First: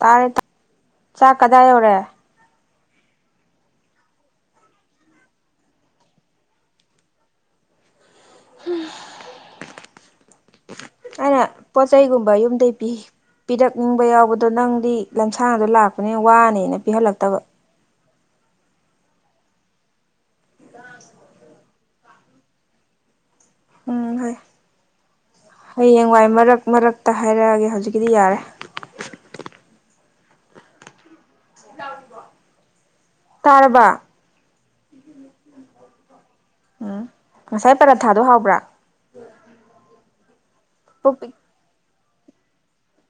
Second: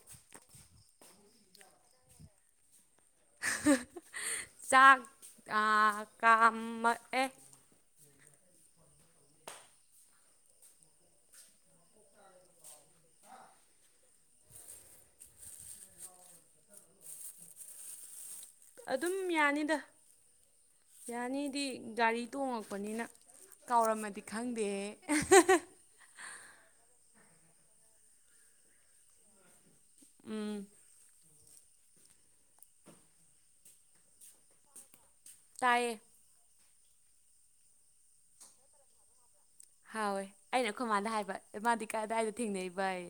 ꯇꯥꯔꯦ ꯆꯥꯛ ꯀꯗꯥꯏ ꯌꯧꯔꯦ ꯆꯥꯛ ꯀꯥꯝꯃꯛꯑꯦ ꯑꯩꯅ ꯄꯣꯠ ꯆꯩꯩꯒꯨꯝꯕ ꯌꯨꯝꯗꯩ ꯄꯤ ꯄꯤꯔꯛꯅꯤꯡꯕ ꯌꯥꯎꯕꯗꯣ ꯅꯪꯗꯤ ꯂꯝꯁꯥꯡꯗꯣ ꯂꯥꯛꯄꯅꯤꯅ ꯋꯥꯅꯦꯅ ꯄꯤꯍꯜꯂꯛꯇꯕ ꯑꯗꯨꯝ ꯌꯥꯅꯤꯗ ꯌꯥꯅꯤꯗꯤ ꯒꯥꯔꯤ ꯇꯣꯡꯉꯛꯄꯅꯤꯅ ꯎꯝ ꯀꯥꯎꯔꯝꯃꯗꯤ ꯍꯣꯏ ꯈꯪꯗꯦ ꯍꯌꯦꯡꯋꯥꯏ ꯃꯔꯛ ꯃꯔꯛꯇ ꯍꯥꯏꯔꯛꯑꯒꯦ ꯍꯧꯖꯤꯛꯀꯤꯗꯤ ꯌꯥꯔꯦ ꯑꯥ ꯇꯔꯤꯕꯣ ꯇꯔꯕꯥ ꯇꯌꯦ ꯎꯝ ꯉꯁꯥꯏ ꯄꯔꯥ ꯊꯥꯗꯣ ꯍꯥꯎꯕ꯭ꯔꯥ ꯍꯥꯎꯋꯦ ꯑꯩꯅ ꯄꯨꯛ ꯑꯩꯈꯃꯥꯟꯗ ꯄꯤꯛ ꯍꯥꯏꯕ ꯑꯦꯃꯥꯗꯤ ꯀꯥꯗꯥꯏꯗ ꯊꯦꯡꯅꯩꯕꯩ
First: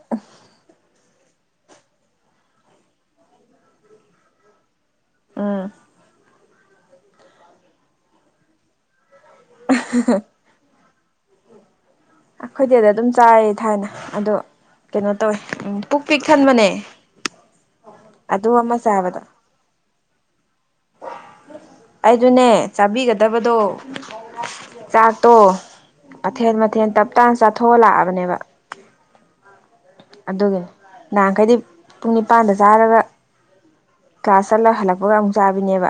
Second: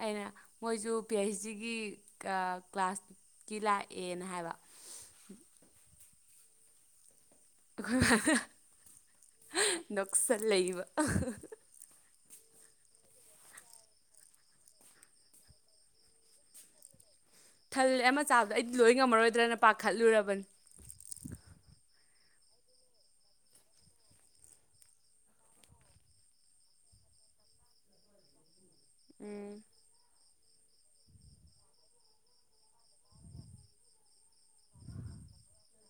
ꯑꯩꯅ ꯃꯣꯏꯁꯨ ꯄꯤ ꯑꯩꯆ ꯗꯤꯒꯤ ꯀ꯭ꯂꯥꯁꯀꯤ ꯂꯥꯛꯑꯦꯅ ꯍꯥꯏꯕ ꯎꯝ ꯑꯩꯈꯣꯏ ꯅꯣꯛꯁꯟ ꯂꯩꯕ ꯑꯩꯈꯣꯏꯗꯤꯗ ꯑꯗꯨꯝ ꯆꯥꯏ ꯊꯥꯏꯅ ꯑꯗꯣ ꯀꯩꯅꯣ ꯇꯧꯋꯦ ꯎꯝ ꯄꯨꯛ ꯄꯤꯛ ꯊꯟꯕꯅꯦ ꯊꯜꯂꯦ ꯑꯃ ꯑꯗꯨ ꯆꯥꯕꯗ ꯑꯃ ꯑꯩꯗꯤ ꯂꯣꯏ ꯆꯥꯕꯗ ꯉꯝꯃꯔꯣꯏꯗ꯭ꯔꯅ ꯄꯥꯈꯠꯂꯨꯔꯕꯅꯤ ꯑꯩꯗꯨꯅꯦ ꯆꯥꯕꯤꯒꯗꯕꯗꯣ ꯆꯥꯛꯇꯣ ꯃꯊꯦꯟ ꯃꯊꯦꯜ ꯇꯞꯇꯥꯥꯅ ꯆꯥꯊꯣꯛ ꯂꯥꯛꯑꯕꯅꯦꯕ ꯎꯝ ꯑꯗꯨꯒꯤꯅꯦ ꯅꯍꯥꯟꯈꯩꯗꯤ ꯄꯨꯡ ꯅꯤꯄꯥꯟꯗ ꯆꯥꯔꯒ ꯀꯥꯁ ꯆꯠꯂꯒ ꯍꯜꯂꯛꯄꯒ ꯑꯃꯨꯛ ꯆꯥꯕꯤꯅꯦꯕ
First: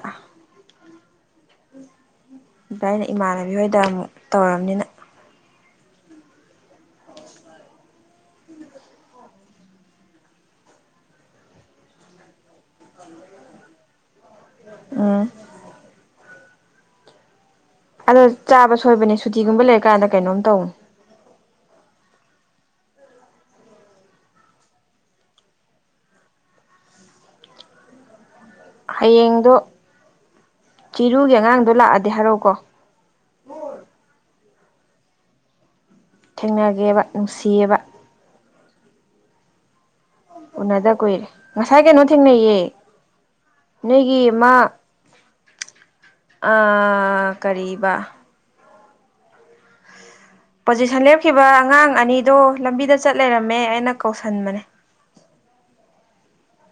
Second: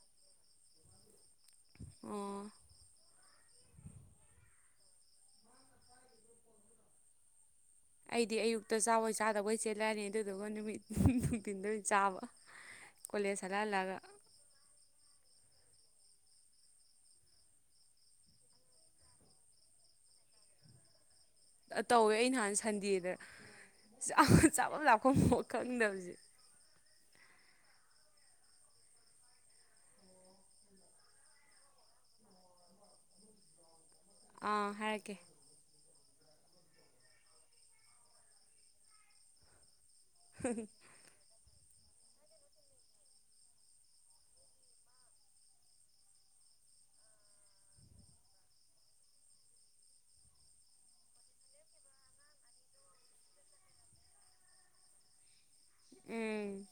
ꯑꯝ ꯑꯗ ꯑꯩꯅ ꯏꯃꯥꯟꯅꯕꯤ ꯍꯣꯏꯗ ꯑꯃꯨꯛ ꯇꯧꯔꯝꯅꯤꯅ ꯑꯩꯗꯤ ꯑꯌꯨꯛꯇ ꯆꯥꯕꯣꯢ ꯆꯥꯗꯕꯣꯢ ꯆꯦꯜꯂꯅꯤ ꯑꯗꯨꯗꯨꯒ ꯅꯨꯃꯤꯠ ꯅꯨꯡꯊꯤꯟꯗ ꯑꯣꯏꯅ ꯆꯥꯕ ꯀꯣꯂꯦꯁ ꯍꯂꯥꯛ ꯍꯂꯥꯛꯑꯒ ꯑꯝ ꯑꯗꯣ ꯆꯥꯕ ꯁꯣꯏꯕꯅꯦ ꯁꯨꯇꯤꯒꯨꯝꯕ ꯂꯩꯔꯀꯥꯟꯗ ꯀꯩꯅꯣꯝ ꯇꯧꯅꯤ ꯇꯧꯋꯦ ꯑꯩ ꯅꯍꯥꯟ ꯁꯟꯗꯦꯗ ꯆꯥꯐꯝ ꯂꯥꯞꯐꯝ ꯈꯪꯗꯕꯁꯦ ꯍꯌꯦꯡꯗꯣ ꯆꯤꯔꯨꯒꯤ ꯑꯉꯥꯡꯗꯣ ꯂꯥꯛꯑꯗꯤ ꯍꯥꯏꯔꯛꯑꯣꯀꯣ ꯑꯥ ꯍꯥꯏꯔꯀꯦ ꯊꯦꯡꯅꯒꯦꯕ ꯅꯨꯡꯁꯤꯌꯦꯕ ꯎꯅꯗ ꯀꯨꯏꯔꯦ ꯉꯁꯥꯏ ꯀꯩꯅꯣ ꯊꯦꯡꯅꯩꯌꯦ ꯅꯣꯏꯒꯤ ꯃꯥ ꯑ ꯀꯔꯤꯕ ꯄꯣꯖꯤꯁꯟ ꯂꯦꯞꯈꯤꯕ ꯑꯉꯥꯡ ꯑꯅꯤꯗꯣ ꯂꯝꯕꯤꯗ ꯆꯠ ꯂꯩꯔꯝꯃꯦ ꯑꯩꯅ ꯀꯧꯁꯟꯕꯅꯦ ꯎꯝ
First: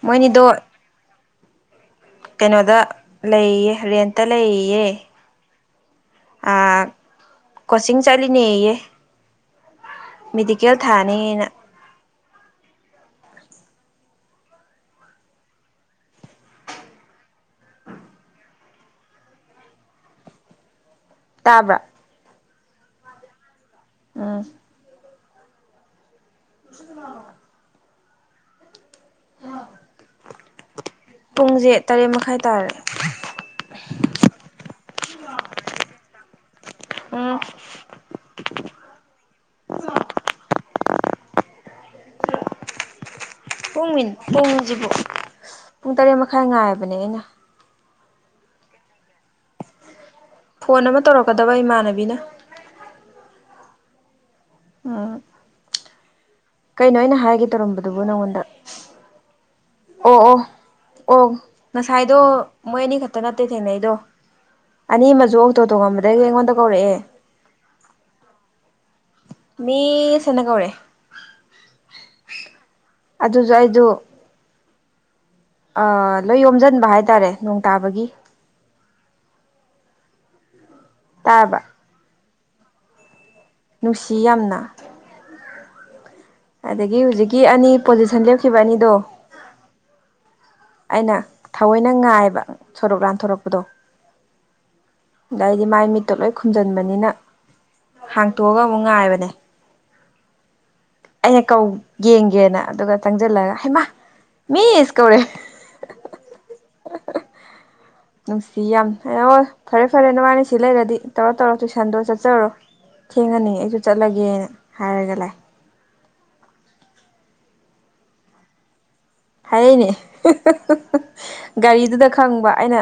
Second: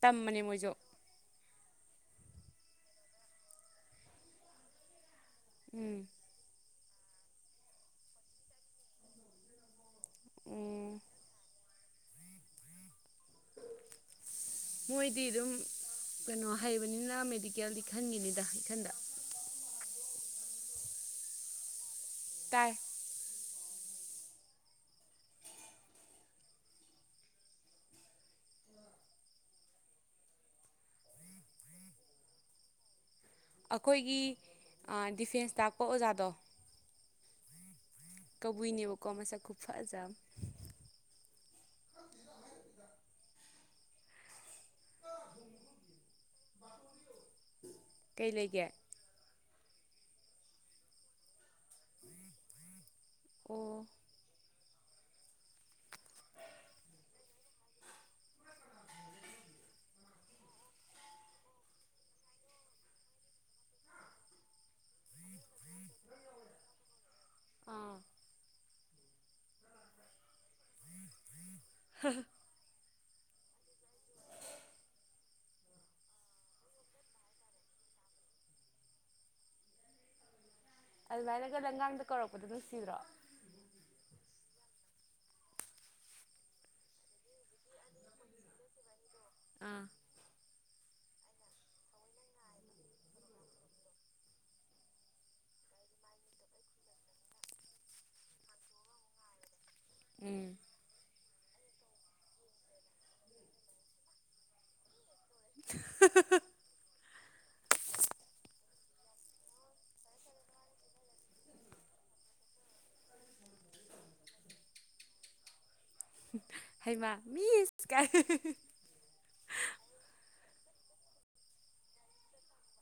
ꯇꯝꯕꯅꯦ ꯃꯣꯏꯅꯤꯗꯣ ꯃꯣꯏꯁꯨ ꯀꯩꯅꯣꯗ ꯂꯩꯌꯦ ꯔꯦꯟꯇ ꯂꯩꯌꯦ ꯎꯝ ꯑꯥ ꯀꯣꯆꯤꯡ ꯆꯠꯂꯤꯅꯦꯌꯦ ꯃꯦꯗꯤꯀꯦꯜ ꯎꯝ ꯊꯥꯅꯤꯅ ꯃꯣꯏꯗꯤ ꯑꯗꯨꯝ ꯀꯩꯅꯣ ꯍꯩꯕꯅꯤꯅ ꯃꯦꯗꯤꯀꯦꯜꯗꯤ ꯈꯟꯒꯤꯅꯤꯗ ꯏꯈꯥꯟꯗ ꯇꯥꯕ꯭ꯔꯥ ꯇꯥꯏ ꯑꯨꯝ ꯁꯤ [inaudible] ꯄꯨꯡꯁꯦ ꯇꯔꯦꯠ ꯃꯈꯥꯏ ꯇꯥꯔꯦ ꯑꯩꯈꯣꯏꯒꯤ ꯗꯤꯐꯦꯟꯁ ꯇꯥꯛꯄ ꯑꯣꯖꯥꯗꯣ ꯎꯝ ꯀꯕꯨꯏꯅꯦꯕꯀꯣ ꯃꯁꯥꯛ ꯈꯨꯐꯖ ꯑꯃ ꯄꯨꯡ ꯃꯤ ꯄꯨꯡꯁꯤꯕꯨ ꯄꯨꯡ ꯇꯔꯦꯠ ꯃꯈꯥꯏ ꯉꯥꯏꯕꯅꯦ ꯑꯩꯅ ꯀꯩ ꯂꯩꯒꯦ ꯐꯣꯟ ꯑꯃ ꯇꯧꯔꯛꯀꯗꯕ ꯏꯃꯥꯟꯅꯕꯤꯅ ꯑꯣ꯫ ꯑꯥ ꯀꯩꯅꯣ ꯑꯩꯅ ꯍꯥꯏꯒꯦ ꯇꯧꯔꯝꯕꯗꯨꯕꯨ ꯅꯪꯉꯣꯟꯗ ꯑꯣ ꯑꯣ ꯑꯣ ꯉꯁꯥꯏꯗꯣ ꯃꯣꯏ ꯑꯅꯤ ꯈꯛꯇ ꯅꯠꯇꯦ ꯊꯦꯡꯅꯩꯗꯣ ꯑꯅꯤ ꯑꯃꯁꯨ ꯑꯣꯛꯇꯣ ꯇꯣꯉꯝꯕꯗꯒꯤ ꯑꯩꯉꯣꯟꯗ ꯀꯧꯔꯛꯑꯦ ꯑꯥꯝ ꯃꯤꯁ ꯑꯅ ꯀꯧꯔꯛꯑꯦ ꯑꯗꯨꯁꯨ ꯑꯩꯗꯣ ꯂꯣꯏ ꯌꯣꯝꯁꯤꯟꯕ ꯍꯥꯏꯇꯥꯔꯦ ꯅꯣꯡ ꯇꯥꯕꯒꯤ ꯑꯗꯨꯃꯥꯏꯅꯒ ꯇꯥꯔꯕ ꯂꯝꯒꯥꯡꯗ ꯀꯧꯔꯛꯄꯗꯣ ꯅꯨꯡꯁꯤꯕ꯭ꯔꯣ ꯅꯨꯡꯁꯤ ꯌꯥꯝꯅ ꯑꯗꯒꯤ ꯍꯧꯖꯤꯛꯀꯤ ꯑꯅꯤ ꯄꯣꯖꯤꯁꯟ ꯂꯦꯞꯈꯤꯕ ꯑꯅꯤꯗꯣ ꯑꯨꯝ ꯑꯩꯅ ꯊꯑꯣꯏꯅ ꯉꯥꯏꯕ ꯁꯣꯔꯣꯛ ꯂꯥꯟꯊꯣꯔꯛꯄꯗꯣ ꯑꯗꯩꯗꯤ ꯃꯥꯏ ꯃꯤꯠꯇꯣ ꯂꯣꯏ ꯈꯨꯝꯖꯤꯟꯕꯅꯤꯅ ꯍꯥꯡꯇꯣꯛꯑꯒ ꯑꯃꯨꯛ ꯉꯥꯏꯕꯅꯦ ꯎꯝ꯫ ꯑꯩꯅ ꯀꯧ ꯌꯦꯡꯒꯦꯅ ꯑꯗꯨꯒ ꯆꯪꯖꯜꯂꯒ ꯍꯩꯃ ꯃꯤꯁ ꯀꯧꯔꯛꯌꯦ ꯍꯥ ꯍꯥ ꯍꯥ꯫ ꯍꯥ ꯍꯥ ꯅꯨꯡꯁꯤ ꯌꯥꯝꯅ ꯐꯔꯦ ꯐꯔꯦ ꯅꯕꯅꯤ ꯁꯤ ꯂꯩꯔꯗꯤ ꯇꯧꯔꯣ ꯇꯧꯔꯣ ꯇꯨꯏꯁꯟꯗꯣ ꯆꯠꯆꯔꯣ ꯊꯦꯡꯉꯅꯤ ꯑꯩꯖꯨ ꯆꯠꯂꯒꯦꯅ ꯍꯥꯏꯔꯒ ꯂꯥꯑꯦ ꯍꯩꯃꯥ ꯃꯤꯁ ꯀꯥꯏ ꯍꯥꯏꯔꯛꯏꯅꯦ ꯍꯥ ꯍꯥ ꯍꯥ ꯍꯥ ꯒꯥꯔꯤꯗꯨꯗ ꯈꯪꯕ ꯑꯩꯅ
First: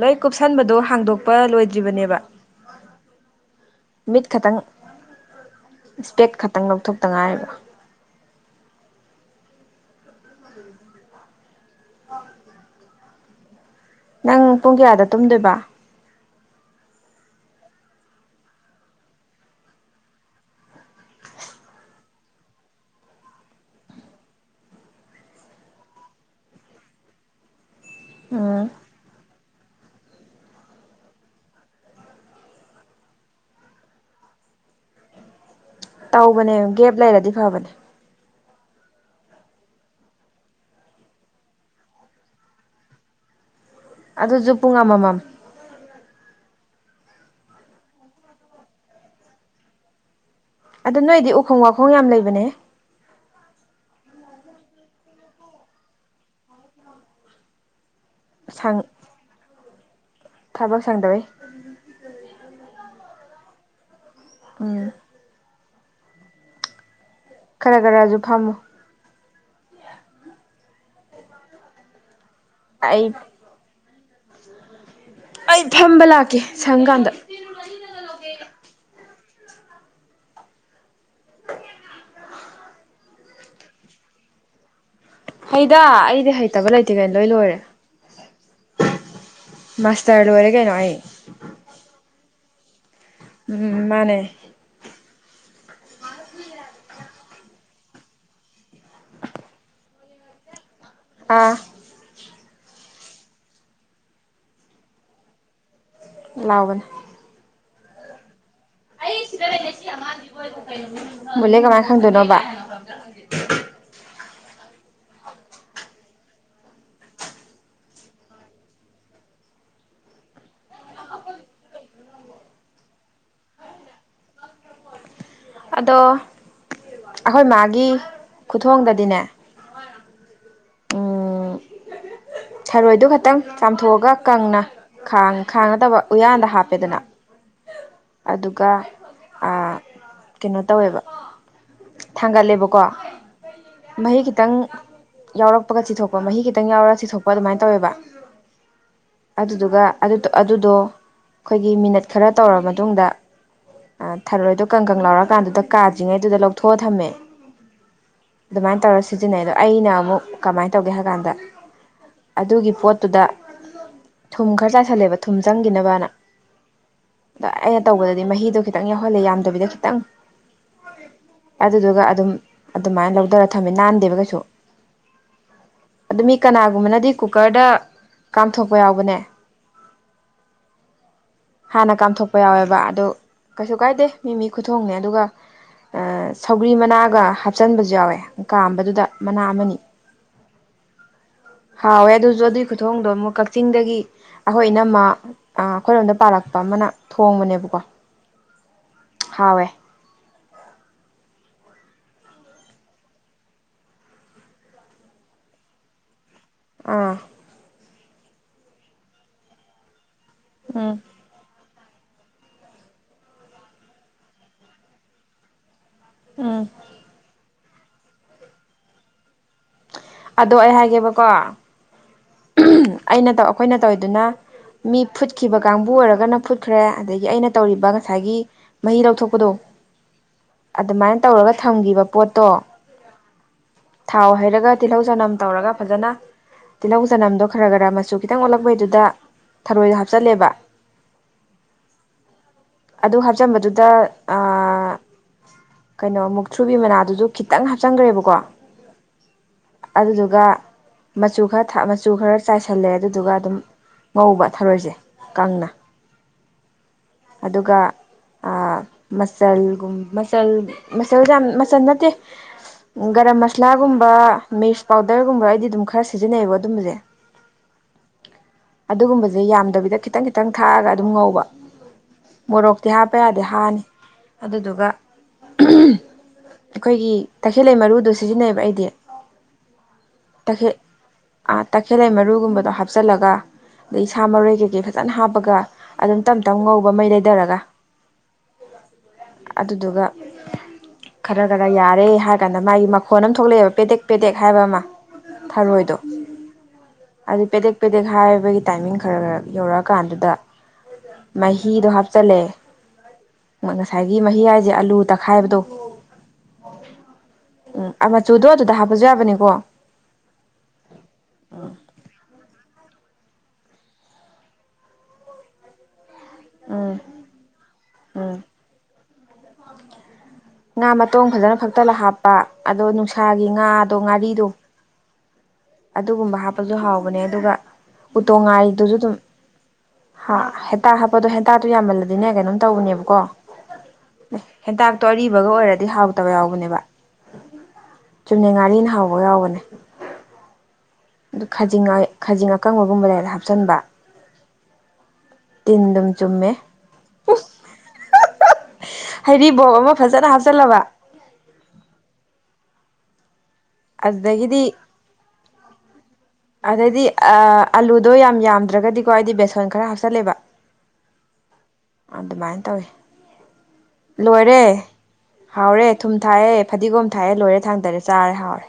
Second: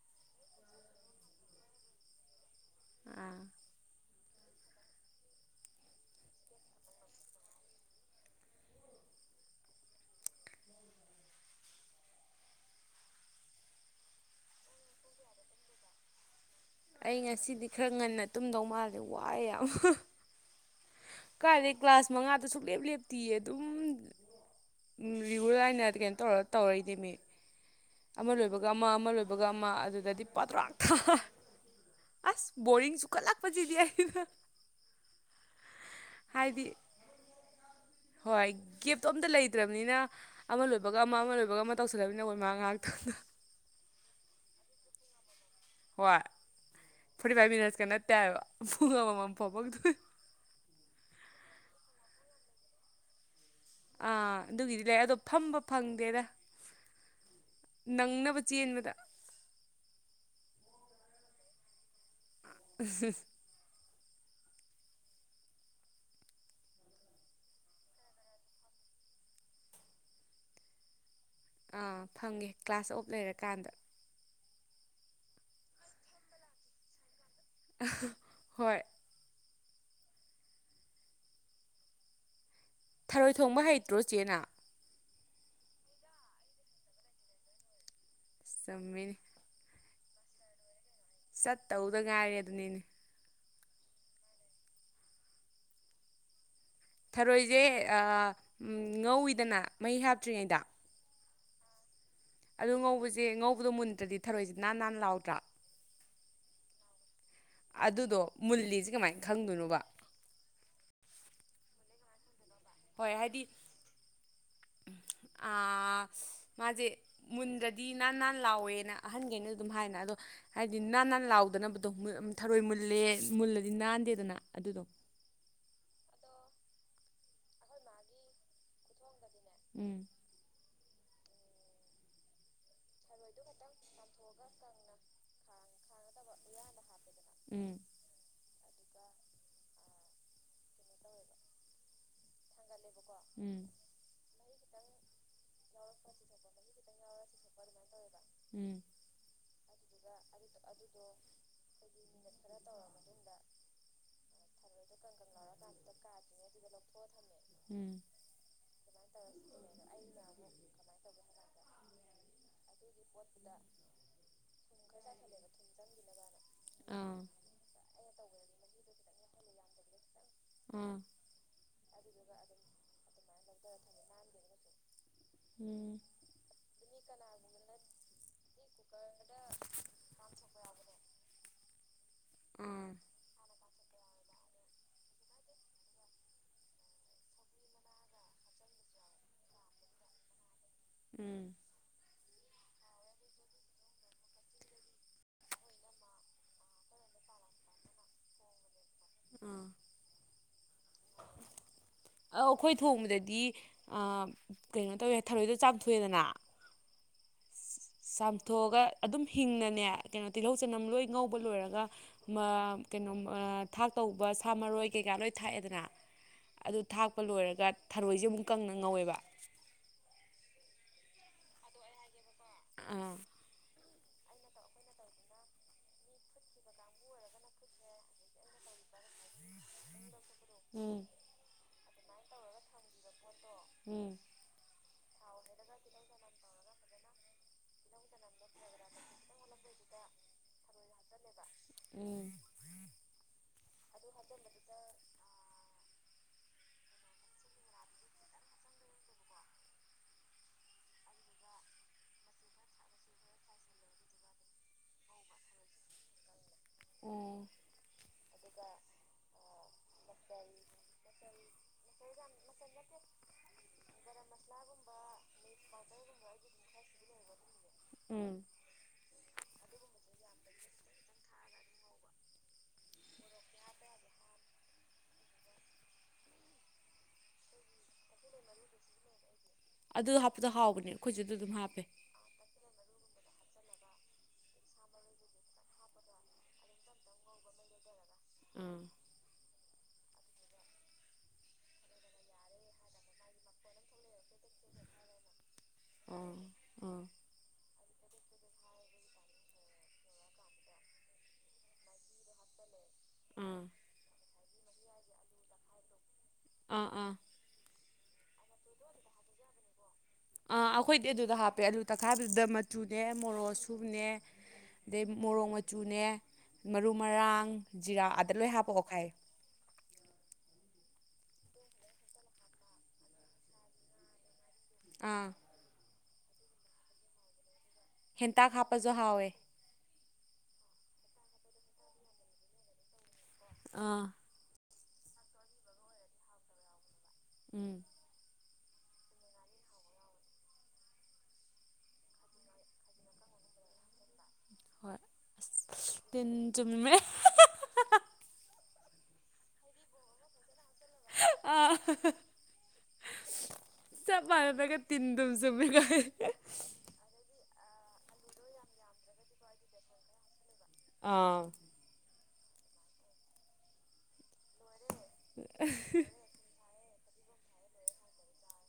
ꯂꯣꯏ ꯀꯨꯞꯁꯟꯕꯗꯣ ꯍꯥꯡꯗꯣꯛꯄ ꯂꯣꯏꯗ꯭ꯔꯤꯕꯅꯦꯕ ꯑꯥ ꯃꯤꯠ ꯈꯇꯪ ꯏꯁꯄꯦꯛ ꯈꯛꯇꯪ ꯂꯧꯊꯣꯛꯇ ꯉꯥꯏꯔꯤꯕ [inaudible] ꯅꯪ ꯄꯨꯡ ꯀꯌꯥꯗ ꯇꯨꯝꯗꯣꯏꯕ꯫ ꯑꯩ ꯉꯁꯤꯗꯤ ꯈꯔ ꯉꯟꯅ ꯇꯨꯝꯗꯧ ꯃꯥꯜꯁꯦ ꯋꯥꯑꯦ ꯌꯥꯝ ꯀꯥꯏꯗꯩ ꯀ꯭ꯂꯥꯁ ꯃꯉꯥꯗꯣ ꯁꯨꯛꯂꯦꯞ ꯂꯦꯞꯇꯤꯌꯦ ꯑꯗꯨꯝ ꯎꯝ ꯔꯤꯒꯨꯂꯔ [unintelligible] ꯑꯃ ꯂꯣꯏꯕꯒ ꯎꯝ ꯑꯃ ꯑꯃ ꯂꯣꯏꯕꯒ ꯑꯃ ꯑꯗꯨꯗꯗꯤ ꯄꯗ꯭ꯔꯥꯛ ꯇꯥꯔꯦ ꯑꯁ ꯕꯣꯔꯤꯡ ꯆꯨꯈꯠꯂꯛꯄꯁꯤꯗꯤ ꯑꯩ ꯇꯧꯕꯅꯦ ꯍꯥꯏꯗꯤ ꯒꯦꯞ ꯂꯩꯔꯗꯤ ꯐꯕꯅꯦ꯫ ꯍꯣꯏ ꯒꯦꯞꯇꯣ ꯑꯝꯇ ꯂꯩꯇ꯭ꯔꯕꯅꯤꯅ ꯑꯃ ꯂꯣꯏꯕꯒ ꯑꯃ ꯑꯃ ꯂꯣꯏꯕꯒ ꯑꯃ ꯇꯧꯁꯜꯂꯕꯅꯤꯅ ꯍꯣꯏꯃꯥ ꯉꯥꯏꯍꯥꯛꯇꯪꯗꯣ ꯑꯗꯨꯖꯨ ꯄꯨꯡ ꯑꯃꯃꯝ ꯍꯣꯏ ꯐꯣꯔꯇꯤ ꯐꯥꯏꯚ ꯃꯤꯅꯠꯁꯀ ꯅꯠꯇꯦ ꯍꯥꯏꯕ ꯄꯨꯡ ꯑꯃꯃꯝ ꯐꯝꯃꯛꯇꯣꯏ ꯑꯗꯨ ꯅꯣꯏꯗꯤ ꯎꯈꯣꯡ ꯋꯥꯈꯣꯡ ꯌꯥꯝ ꯂꯩꯕꯅꯦꯍꯦ ꯑꯥ ꯑꯗꯨꯒꯤꯗꯤ ꯂꯩ ꯑꯗꯣ ꯐꯝꯕ ꯐꯪꯗꯦꯗ ꯅꯪꯅꯕ ꯁꯪ ꯆꯦꯟꯕꯗ ꯊꯕꯛ ꯁꯪꯗꯕꯩ [unintelligible] ꯎꯝ ꯈꯔ ꯈꯔꯖꯨ ꯐꯝꯃꯨ ꯑꯥ ꯐꯝꯒꯦ ꯀ꯭ꯂꯥꯁ ꯑꯣꯞ ꯑꯩ ꯂꯩꯔꯀꯥꯟꯗ ꯑꯩ ꯐꯝꯕ ꯂꯥꯛꯀꯦ ꯁꯪ ꯀꯥꯟꯗ ꯍꯣꯏ ꯊꯔꯣꯏ ꯊꯣꯡꯕ ꯍꯩꯇ꯭ꯔꯣ ꯆꯦ ꯅꯪ ꯍꯩꯗ ꯑꯩꯗꯤ ꯍꯩꯇꯕ ꯂꯩꯇꯦ ꯀꯩꯅ ꯂꯣꯏ ꯂꯣꯏꯔꯦ ꯆꯨꯝꯃꯤꯅꯦ ꯃꯥꯁꯇꯔ ꯂꯣꯏꯔꯦ ꯀꯩꯩꯅꯣ ꯑꯩ ꯆꯠꯇꯧꯗ ꯉꯥꯏꯔꯦ ꯗꯨꯅꯤꯅꯦ ꯎꯝ ꯃꯥꯅꯦ ꯊꯔꯣꯏꯁꯦ ꯉꯧꯋꯤꯗꯅ ꯃꯍꯩ ꯍꯥꯞꯇ꯭ꯔꯤꯉꯩꯗ ꯑꯥ ꯑꯗꯄ ꯉꯧꯕꯁꯦ ꯉꯧꯕꯗꯣ ꯃꯨꯟꯗ꯭ꯔꯗꯤ ꯊꯔꯣꯏꯁꯦ ꯅꯥꯟꯅꯥꯟ ꯂꯥꯎꯗ꯭ꯔꯥ ꯂꯥꯎꯕꯅꯦ ꯑꯗꯨꯗꯣ ꯃꯨꯜꯂꯤꯖꯦ ꯀꯨꯃꯥꯏꯅ ꯈꯪꯗꯣꯏꯅꯣꯕ ꯃꯨꯜꯔꯦ ꯀꯃꯥꯏ ꯈꯪꯗꯣꯏꯅꯣꯕꯥ ꯍꯣꯏ ꯍꯥꯏꯗꯤ ꯑ ꯃꯥꯖꯦ ꯃꯨꯟꯗꯔꯗꯤ ꯅꯥꯟ ꯅꯥꯟ ꯂꯥꯎꯋꯦꯅ ꯑꯍꯟꯈꯩꯅ ꯑꯗꯨꯝ ꯍꯥꯏꯅ ꯑꯗꯣ ꯍꯥꯏꯗꯤ ꯅꯥꯟ ꯅꯥꯟ ꯂꯥꯎꯗꯅꯕꯗꯣ ꯊꯔꯣꯏ ꯃꯨꯜꯂꯦ ꯃꯨꯜꯂꯗꯤ ꯅꯥꯟꯗꯦꯗꯅ ꯑꯗꯨꯗꯣ ꯑꯗꯣ ꯑꯈꯣꯏ ꯃꯥꯒꯤ ꯈꯨꯊꯣꯡꯗꯗꯤꯅꯦ ꯎꯝ ꯊꯔꯣꯏꯗꯣ ꯈꯛꯇꯪ ꯆꯥꯝꯊꯣꯛꯑꯒ ꯀꯪꯅ ꯈꯥꯡ ꯈꯥꯡ ꯅꯠꯇꯕ ꯎꯌꯥꯟꯗ ꯍꯥꯞꯄꯦꯗꯅ ꯎꯝ ꯑꯗꯨꯒ ꯑꯥ ꯀꯩꯅꯣ ꯇꯧꯋꯦꯕ ꯊꯥꯡꯒꯠꯂꯦꯕꯀꯣ ꯎꯝ ꯃꯍꯤ ꯈꯤꯇꯪ ꯌꯥꯎꯔꯛꯄꯒ ꯆꯤꯊꯣꯛꯄ ꯃꯍꯤ ꯈꯤꯇꯪ ꯌꯥꯎꯔꯒ ꯆꯤꯊꯣꯛꯄ ꯀ ꯑꯗꯨꯃꯥꯏꯅ ꯇꯧꯋꯦꯕ ꯎꯝ ꯑꯗꯨꯗꯨꯒ ꯑꯗꯨ ꯑꯗꯨꯗꯣ ꯑꯩꯈꯣꯏꯒꯤ ꯃꯤꯅꯠ ꯈꯔ ꯇꯧꯔꯕ ꯃꯇꯨꯡꯗ ꯊꯔꯣꯏꯗꯣ ꯀꯪꯀꯪ ꯂꯥꯎꯔ ꯀꯥꯟꯗꯨꯗ ꯀꯥꯗ꯭ꯔꯤꯉꯩꯗꯨꯗ ꯂꯧꯊꯣꯛꯑ ꯊꯝꯃꯦ ꯎꯝ ꯑꯗꯨꯃꯥꯏꯅ ꯇꯧꯔ ꯁꯤꯖꯤꯟꯅꯩ ꯑꯗꯣ ꯑꯩꯅ ꯑꯃꯨꯛ ꯀꯃꯥꯏꯅ ꯇꯧꯒꯦ ꯍꯥꯏ ꯀꯥꯟꯗ ꯑꯗꯨꯒꯤ ꯄꯣꯠꯇꯨꯗ ꯊꯨꯝ ꯈꯔ ꯆꯥꯏꯁꯜꯂꯦꯕ ꯊꯨꯝ ꯆꯪꯈꯤꯅꯕꯅ ꯑꯥ ꯑꯗ ꯑꯩꯅ ꯇꯧꯕꯗꯗꯤ ꯃꯍꯤꯗꯣ ꯈꯤꯇꯪ ꯌꯥꯎꯍꯜꯂꯦ ꯌꯥꯝꯗꯕꯤꯗ ꯈꯤꯇꯪ ꯎꯝ ꯑꯗꯨꯗꯨꯒ ꯑꯗꯨꯝ ꯑꯗꯨꯃꯥꯏꯅ ꯂꯧꯊꯔ ꯊꯝꯃꯦ ꯅꯥꯟꯗꯦꯕ ꯀꯩꯁꯨ ꯎꯝ ꯑꯗꯨ ꯃꯤ ꯀꯅꯥꯒꯨꯝꯕꯅꯗꯤ ꯀꯨꯀꯔꯗ ꯀꯥꯝꯊꯣꯛꯄ ꯌꯥꯎꯕꯅꯦ ꯍꯥꯟꯅ ꯀꯥꯝꯊꯣꯛꯄ ꯌꯥꯎꯋꯦꯕ ꯑꯥ ꯑꯗꯨ ꯀꯩꯁꯨ ꯀꯥꯏꯗꯦ ꯃꯤ ꯃꯤ ꯈꯨꯊꯣꯡꯅꯦ ꯑꯗꯨꯒ ꯑꯥ ꯁꯧꯒ꯭ꯔꯤ ꯃꯅꯥꯒ ꯍꯥꯞꯆꯟꯕꯖꯄ ꯌꯥꯎꯋꯦ ꯀꯥꯝꯕꯗꯨꯗ ꯃꯅꯥ ꯑꯃꯅꯤ ꯎꯝ ꯍꯥꯎꯋꯦ ꯑꯗꯨꯁꯨ ꯑꯗꯨꯒꯤ ꯈꯨꯊꯣꯡꯗꯣ ꯑꯃꯨꯛ ꯀꯛꯆꯤꯡꯗꯒꯤ ꯑꯩꯈꯣꯏ ꯏꯅꯝꯃ ꯑꯩꯈꯣꯏꯔꯣꯝꯗ ꯄꯥꯜꯔꯛꯄ ꯑꯃꯅ ꯊꯣꯡꯕꯅꯦꯕꯀꯣ ꯑꯥ ꯍꯥꯎꯋꯦ ꯑꯧ ꯑꯩꯈꯣꯏ ꯊꯣꯡꯕꯗꯗꯤ ꯑꯥ ꯀꯩꯅꯣ ꯇꯧꯋꯦ ꯊꯔꯣꯏꯗ ꯆꯥꯝꯊꯣꯛꯑꯦꯗꯅ ꯑꯥ ꯆꯥꯝꯊꯣꯛꯑꯒ ꯑꯗꯨꯝ ꯍꯤꯡꯅꯅꯦ ꯀꯩꯅꯣ ꯇꯤꯜꯍꯧ ꯆꯅꯝ ꯎꯝ ꯂꯣꯏ ꯉꯧꯕ ꯂꯣꯏꯔꯒ ꯀꯩꯅꯣ ꯊꯥꯛ ꯇꯧꯕ ꯁꯥ ꯃꯔꯣꯏ ꯀꯩꯀꯥ ꯂꯣꯏ ꯊꯥꯛꯑꯦꯗꯅ ꯎꯝ ꯑꯗꯨ ꯊꯥꯛꯄ ꯂꯣꯏꯔꯒ ꯊꯔꯣꯏꯁꯦ ꯑꯃꯨꯛ ꯀꯪꯅ ꯉꯧꯋꯦꯕ ꯑꯗꯣ ꯑꯩ ꯍꯥꯏꯒꯦꯕꯀꯣ ꯑꯥ ꯑꯩꯅ ꯑꯩꯈꯣꯏꯅ ꯇꯧꯔꯤꯗꯨꯅ ꯃꯤ ꯐꯨꯠꯈꯤꯕ ꯀꯥꯡꯕꯨ ꯑꯣꯏꯔꯒꯅ ꯐꯨꯠꯈ꯭ꯔꯦ ꯑꯗꯒꯤ ꯑꯩꯅ ꯇꯧꯔꯤꯕ ꯉꯁꯥꯏꯒꯤ ꯃꯍꯤ ꯂꯧꯊꯣꯛꯄꯗꯣ ꯎꯝ ꯑꯗꯨꯃꯥꯏꯅ ꯇꯧꯔꯒ ꯊꯝꯈꯤꯕ ꯄꯣꯠꯇꯣ ꯎꯝ ꯊꯥꯎ ꯍꯩꯔꯒ ꯇꯤꯜꯍꯧ ꯆꯅꯝ ꯇꯧꯔꯒ ꯐꯖꯅ ꯇꯤꯜꯍꯧ ꯆꯅꯝꯗꯣ ꯈꯔ -ꯈꯔ ꯃꯆꯨ ꯈꯤꯇꯪ ꯑꯣꯜꯂꯛꯄꯩꯗꯨꯗ ꯊꯔꯣꯏꯗꯣ ꯍꯥꯞꯆꯤꯜꯂꯦꯕ ꯎꯝ ꯑꯗꯨ ꯍꯥꯞꯆꯟꯕꯗꯨꯗ ꯑ ꯀꯩꯅꯣ ꯃꯨꯛ ꯊ꯭ꯔꯨꯕꯤ ꯃꯅꯥꯗꯨꯁꯨ ꯈꯤꯇꯪ ꯍꯥꯞꯆꯟꯈ꯭ꯔꯦꯕꯀꯣ ꯑꯗꯨꯗꯨꯒ ꯃꯆꯨ ꯈꯔ -ꯃꯆꯨ ꯈꯔ ꯆꯥꯏꯁꯜꯂꯦ ꯑꯗꯨꯗꯨꯒ ꯑꯗꯨꯝ ꯉꯧꯕ ꯊꯔꯣꯏꯁꯦ ꯀꯪꯅ ꯑꯣ ꯑꯗꯨꯒ ꯃꯆꯜꯒꯨꯝ ꯃꯆꯜ ꯃꯆꯜꯁ ꯌꯥꯝ ꯃꯆꯜ ꯅꯠꯇꯦ ꯒꯔꯝ ꯃꯁꯂꯥꯒꯨꯝꯕ ꯃꯤꯔꯆ ꯄꯥꯎꯗꯔꯒꯨꯝꯕ ꯑꯩꯗꯤ ꯑꯗꯨꯝ ꯈꯔ ꯁꯤꯖꯤꯟꯅꯩꯌꯦꯕ ꯑꯗꯨꯝꯕꯁꯦ [unintelligible] ꯎꯝ ꯑꯗꯨꯒꯨꯝꯕꯁꯦ ꯌꯥꯝꯗꯕꯤꯗ ꯈꯤꯇꯪ -ꯈꯤꯇꯪ ꯊꯥꯛꯑꯒ ꯑꯗꯨꯝ ꯉꯧꯕ ꯃꯣꯔꯣꯛꯇꯤ ꯍꯥꯞꯄ ꯌꯥꯗꯦ ꯍꯥꯅꯤ ꯑꯗꯨꯗꯨꯒ ꯑꯩꯈꯣꯏꯒꯤ ꯇꯈꯦꯜꯂꯩ ꯃꯔꯨꯗꯨ ꯁꯤꯖꯤꯟꯅꯩꯌꯦꯕ ꯑꯩꯗꯤ ꯑꯗꯨ ꯍꯥꯞꯄꯗꯣ ꯍꯥꯎꯕꯅꯦ ꯑꯩꯈꯣꯏꯁꯨ ꯑꯗꯨ ꯑꯗꯨꯝ ꯍꯥꯞꯄꯦ ꯇꯥꯈꯦꯜꯂꯩ ꯃꯔꯨꯒꯨꯝꯕꯗꯣ ꯍꯥꯞꯆꯤꯜꯂꯒ ꯑꯗꯩ ꯁꯥ ꯃꯔꯣꯏ ꯀꯩꯀꯩ ꯐꯖꯅ ꯍꯥꯞꯄꯒ ꯑꯗꯨꯝ ꯇꯞ -ꯇꯞ ꯉꯧꯕ ꯃꯩ ꯂꯩꯊꯔꯒ ꯎꯝ ꯑꯗꯨꯗꯨꯒ ꯈꯔ- ꯈꯔ ꯌꯥꯔꯦ ꯍꯥꯏꯔ ꯀꯥꯟꯗ ꯃꯥꯒꯤ ꯃꯈꯣꯟ ꯑꯃ ꯊꯣꯛꯂꯛꯑꯦꯕ ꯄꯦꯗꯦꯛ- ꯄꯦꯗꯦꯛ ꯍꯥꯏꯕ ꯑꯃ ꯊꯔꯣꯏꯗꯣ ꯑꯥ ꯑꯥ ꯑꯗꯨ ꯄꯦꯗꯦꯛ -ꯄꯦꯗꯦꯛ ꯍꯥꯏꯕꯒꯤ ꯇꯥꯏꯃꯤꯡ ꯈꯔ- ꯈꯔ ꯌꯧꯔꯛꯑꯀꯥꯟꯗꯨꯗ ꯃꯍꯤ ꯃꯍꯤꯗꯣ ꯍꯥꯞꯆꯤꯜꯂꯦ ꯑꯥ ꯉꯁꯥꯏꯒꯤ ꯃꯍꯤ ꯍꯥꯏꯁꯦ ꯑꯂꯨ ꯇꯛꯈꯥꯏꯕꯗꯣ ꯑ ꯑ ꯎꯝ ꯃꯆꯨꯗꯣ ꯑꯗꯨꯗ ꯍꯥꯞꯄꯁꯨ ꯌꯥꯕꯅꯤꯀꯣ ꯑ ꯑꯩꯈꯣꯏꯗꯤ ꯑꯗꯨꯗ ꯍꯥꯞꯄꯦ ꯑꯂꯨ ꯇꯛꯈꯥꯏꯕꯗꯨꯗ ꯃꯆꯨꯅꯦ ꯃꯣꯔꯣꯛ ꯑꯁꯨꯕꯅꯦ ꯑꯗꯩ ꯃꯣꯔꯣꯡ ꯃꯆꯨꯅꯦ ꯃꯔꯨ ꯎꯝ ꯃꯔꯥꯡ ꯖꯤꯔꯥ ꯑꯗ ꯎꯝ ꯂꯣꯏ ꯍꯥꯞꯄ ꯑꯣꯠꯈꯥꯏ ꯉꯥ ꯃꯇꯣꯡ ꯐꯖꯅ ꯐꯛꯇꯂ ꯍꯥꯞꯄ ꯑꯗꯣ ꯅꯨꯡꯁꯥꯒꯤ ꯉꯥꯗꯣ ꯉꯥꯔꯤꯗꯣ ꯑꯥ ꯑꯗꯨꯒꯨꯝꯕ ꯍꯥꯞꯄꯁꯨ ꯍꯥꯎꯕꯅꯦ ꯑꯗꯨꯒ ꯎꯇꯣꯡ ꯍꯦꯟꯇꯥꯛ ꯍꯥꯞꯄꯁꯨ ꯉꯥꯏꯗꯨꯁꯨ ꯑꯗꯨꯝ ꯍꯥꯎꯋꯦ ꯍꯥ ꯍꯦꯟꯇꯥꯥꯛ ꯍꯥꯞꯄꯗꯣ ꯍꯦꯟꯇꯥꯛꯇꯣ ꯌꯥꯝꯃꯜꯂꯗꯤꯅꯦ ꯀꯩꯅꯣꯝ ꯇꯧꯕꯅꯦꯕꯀꯣ ꯑꯥ ꯍꯦꯟꯇꯥꯛꯇꯣ ꯑꯔꯤꯕꯒ ꯑꯣꯏꯔꯗꯤ ꯍꯥꯎꯇꯕ ꯌꯥꯎꯕꯅꯦꯕ ꯎꯝ ꯆꯨꯝꯅ ꯉꯥꯔꯤꯅ ꯍꯥꯎꯕ ꯌꯥꯎꯕꯅꯦ ꯑꯗꯨ ꯈꯖꯤꯡ- ꯈꯖꯤꯡ ꯑꯀꯪꯕꯒꯨꯝꯕ ꯂꯩꯔ ꯍꯥꯞꯆꯤꯟꯕ ꯍꯣꯏ ꯑꯁ ꯇꯤꯟ ꯆꯨꯝꯃꯦ ꯍꯥꯔꯤꯕꯣꯞ ꯑꯃ ꯐꯖꯅ ꯍꯥꯞꯆꯤꯜꯂꯕ ꯑ ꯆꯞ ꯑꯗꯨꯗꯒꯤꯗꯤ ꯃꯥꯟꯅꯗꯒ ꯇꯤꯟꯗꯨꯝ ꯆꯨꯝꯃꯦꯒ ꯑꯗꯩꯗꯤ ꯑꯂꯨꯗꯣ ꯌꯥꯝ ꯌꯥꯝꯗ꯭ꯔꯒꯗꯤꯀꯣ ꯑꯩꯗꯤ ꯕꯦꯁꯣꯟ ꯈꯔ ꯍꯥꯞꯆꯜꯂꯦꯕ ꯑ ꯑꯗꯨꯃꯥꯏꯅ ꯇꯧꯋꯤ ꯂꯣꯏꯔꯦ ꯍꯥꯎꯔꯦ ꯊꯨꯝ ꯊꯥꯏꯑ ꯐꯗꯤꯒꯣꯝ ꯊꯥꯏꯑꯌꯦ ꯂꯣꯏꯔꯦ ꯊꯥꯡꯗꯔꯦ ꯆꯥꯔꯦ ꯍꯥꯎꯔꯦ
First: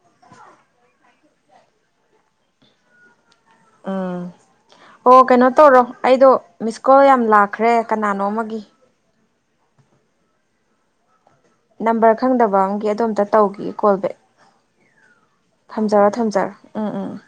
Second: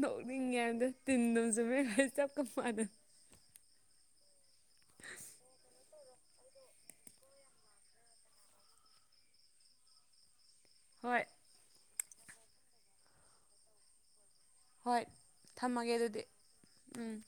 ꯅꯣꯛꯅꯤꯡꯉꯦꯗꯣ ꯇꯤꯟꯗꯝ ꯆꯨꯃꯦ ꯆꯞꯀꯞ ꯃꯥꯟꯅ ꯎꯝ ꯑꯣ ꯀꯩꯅꯣ ꯇꯧꯔꯣ ꯑꯩꯗꯣ ꯃꯤꯁ ꯀꯣꯜ ꯌꯥꯝ ꯂꯥꯛꯈ꯭ꯔꯦ ꯀꯅꯥꯅꯣ ꯑꯃꯒꯤ ꯍꯣꯏ ꯅꯝꯕꯔ ꯈꯪꯗꯕ ꯑꯃꯒꯤ ꯑꯗꯣꯝꯇ ꯇꯧꯒꯦ ꯀꯣꯜ ꯕꯦꯛ ꯍꯣꯏ ꯊꯝꯃꯒꯦ ꯊꯝꯖꯔꯣ ꯑꯗꯨꯗꯤ ꯊꯝꯖꯔꯣ ꯎꯝ ꯎꯝ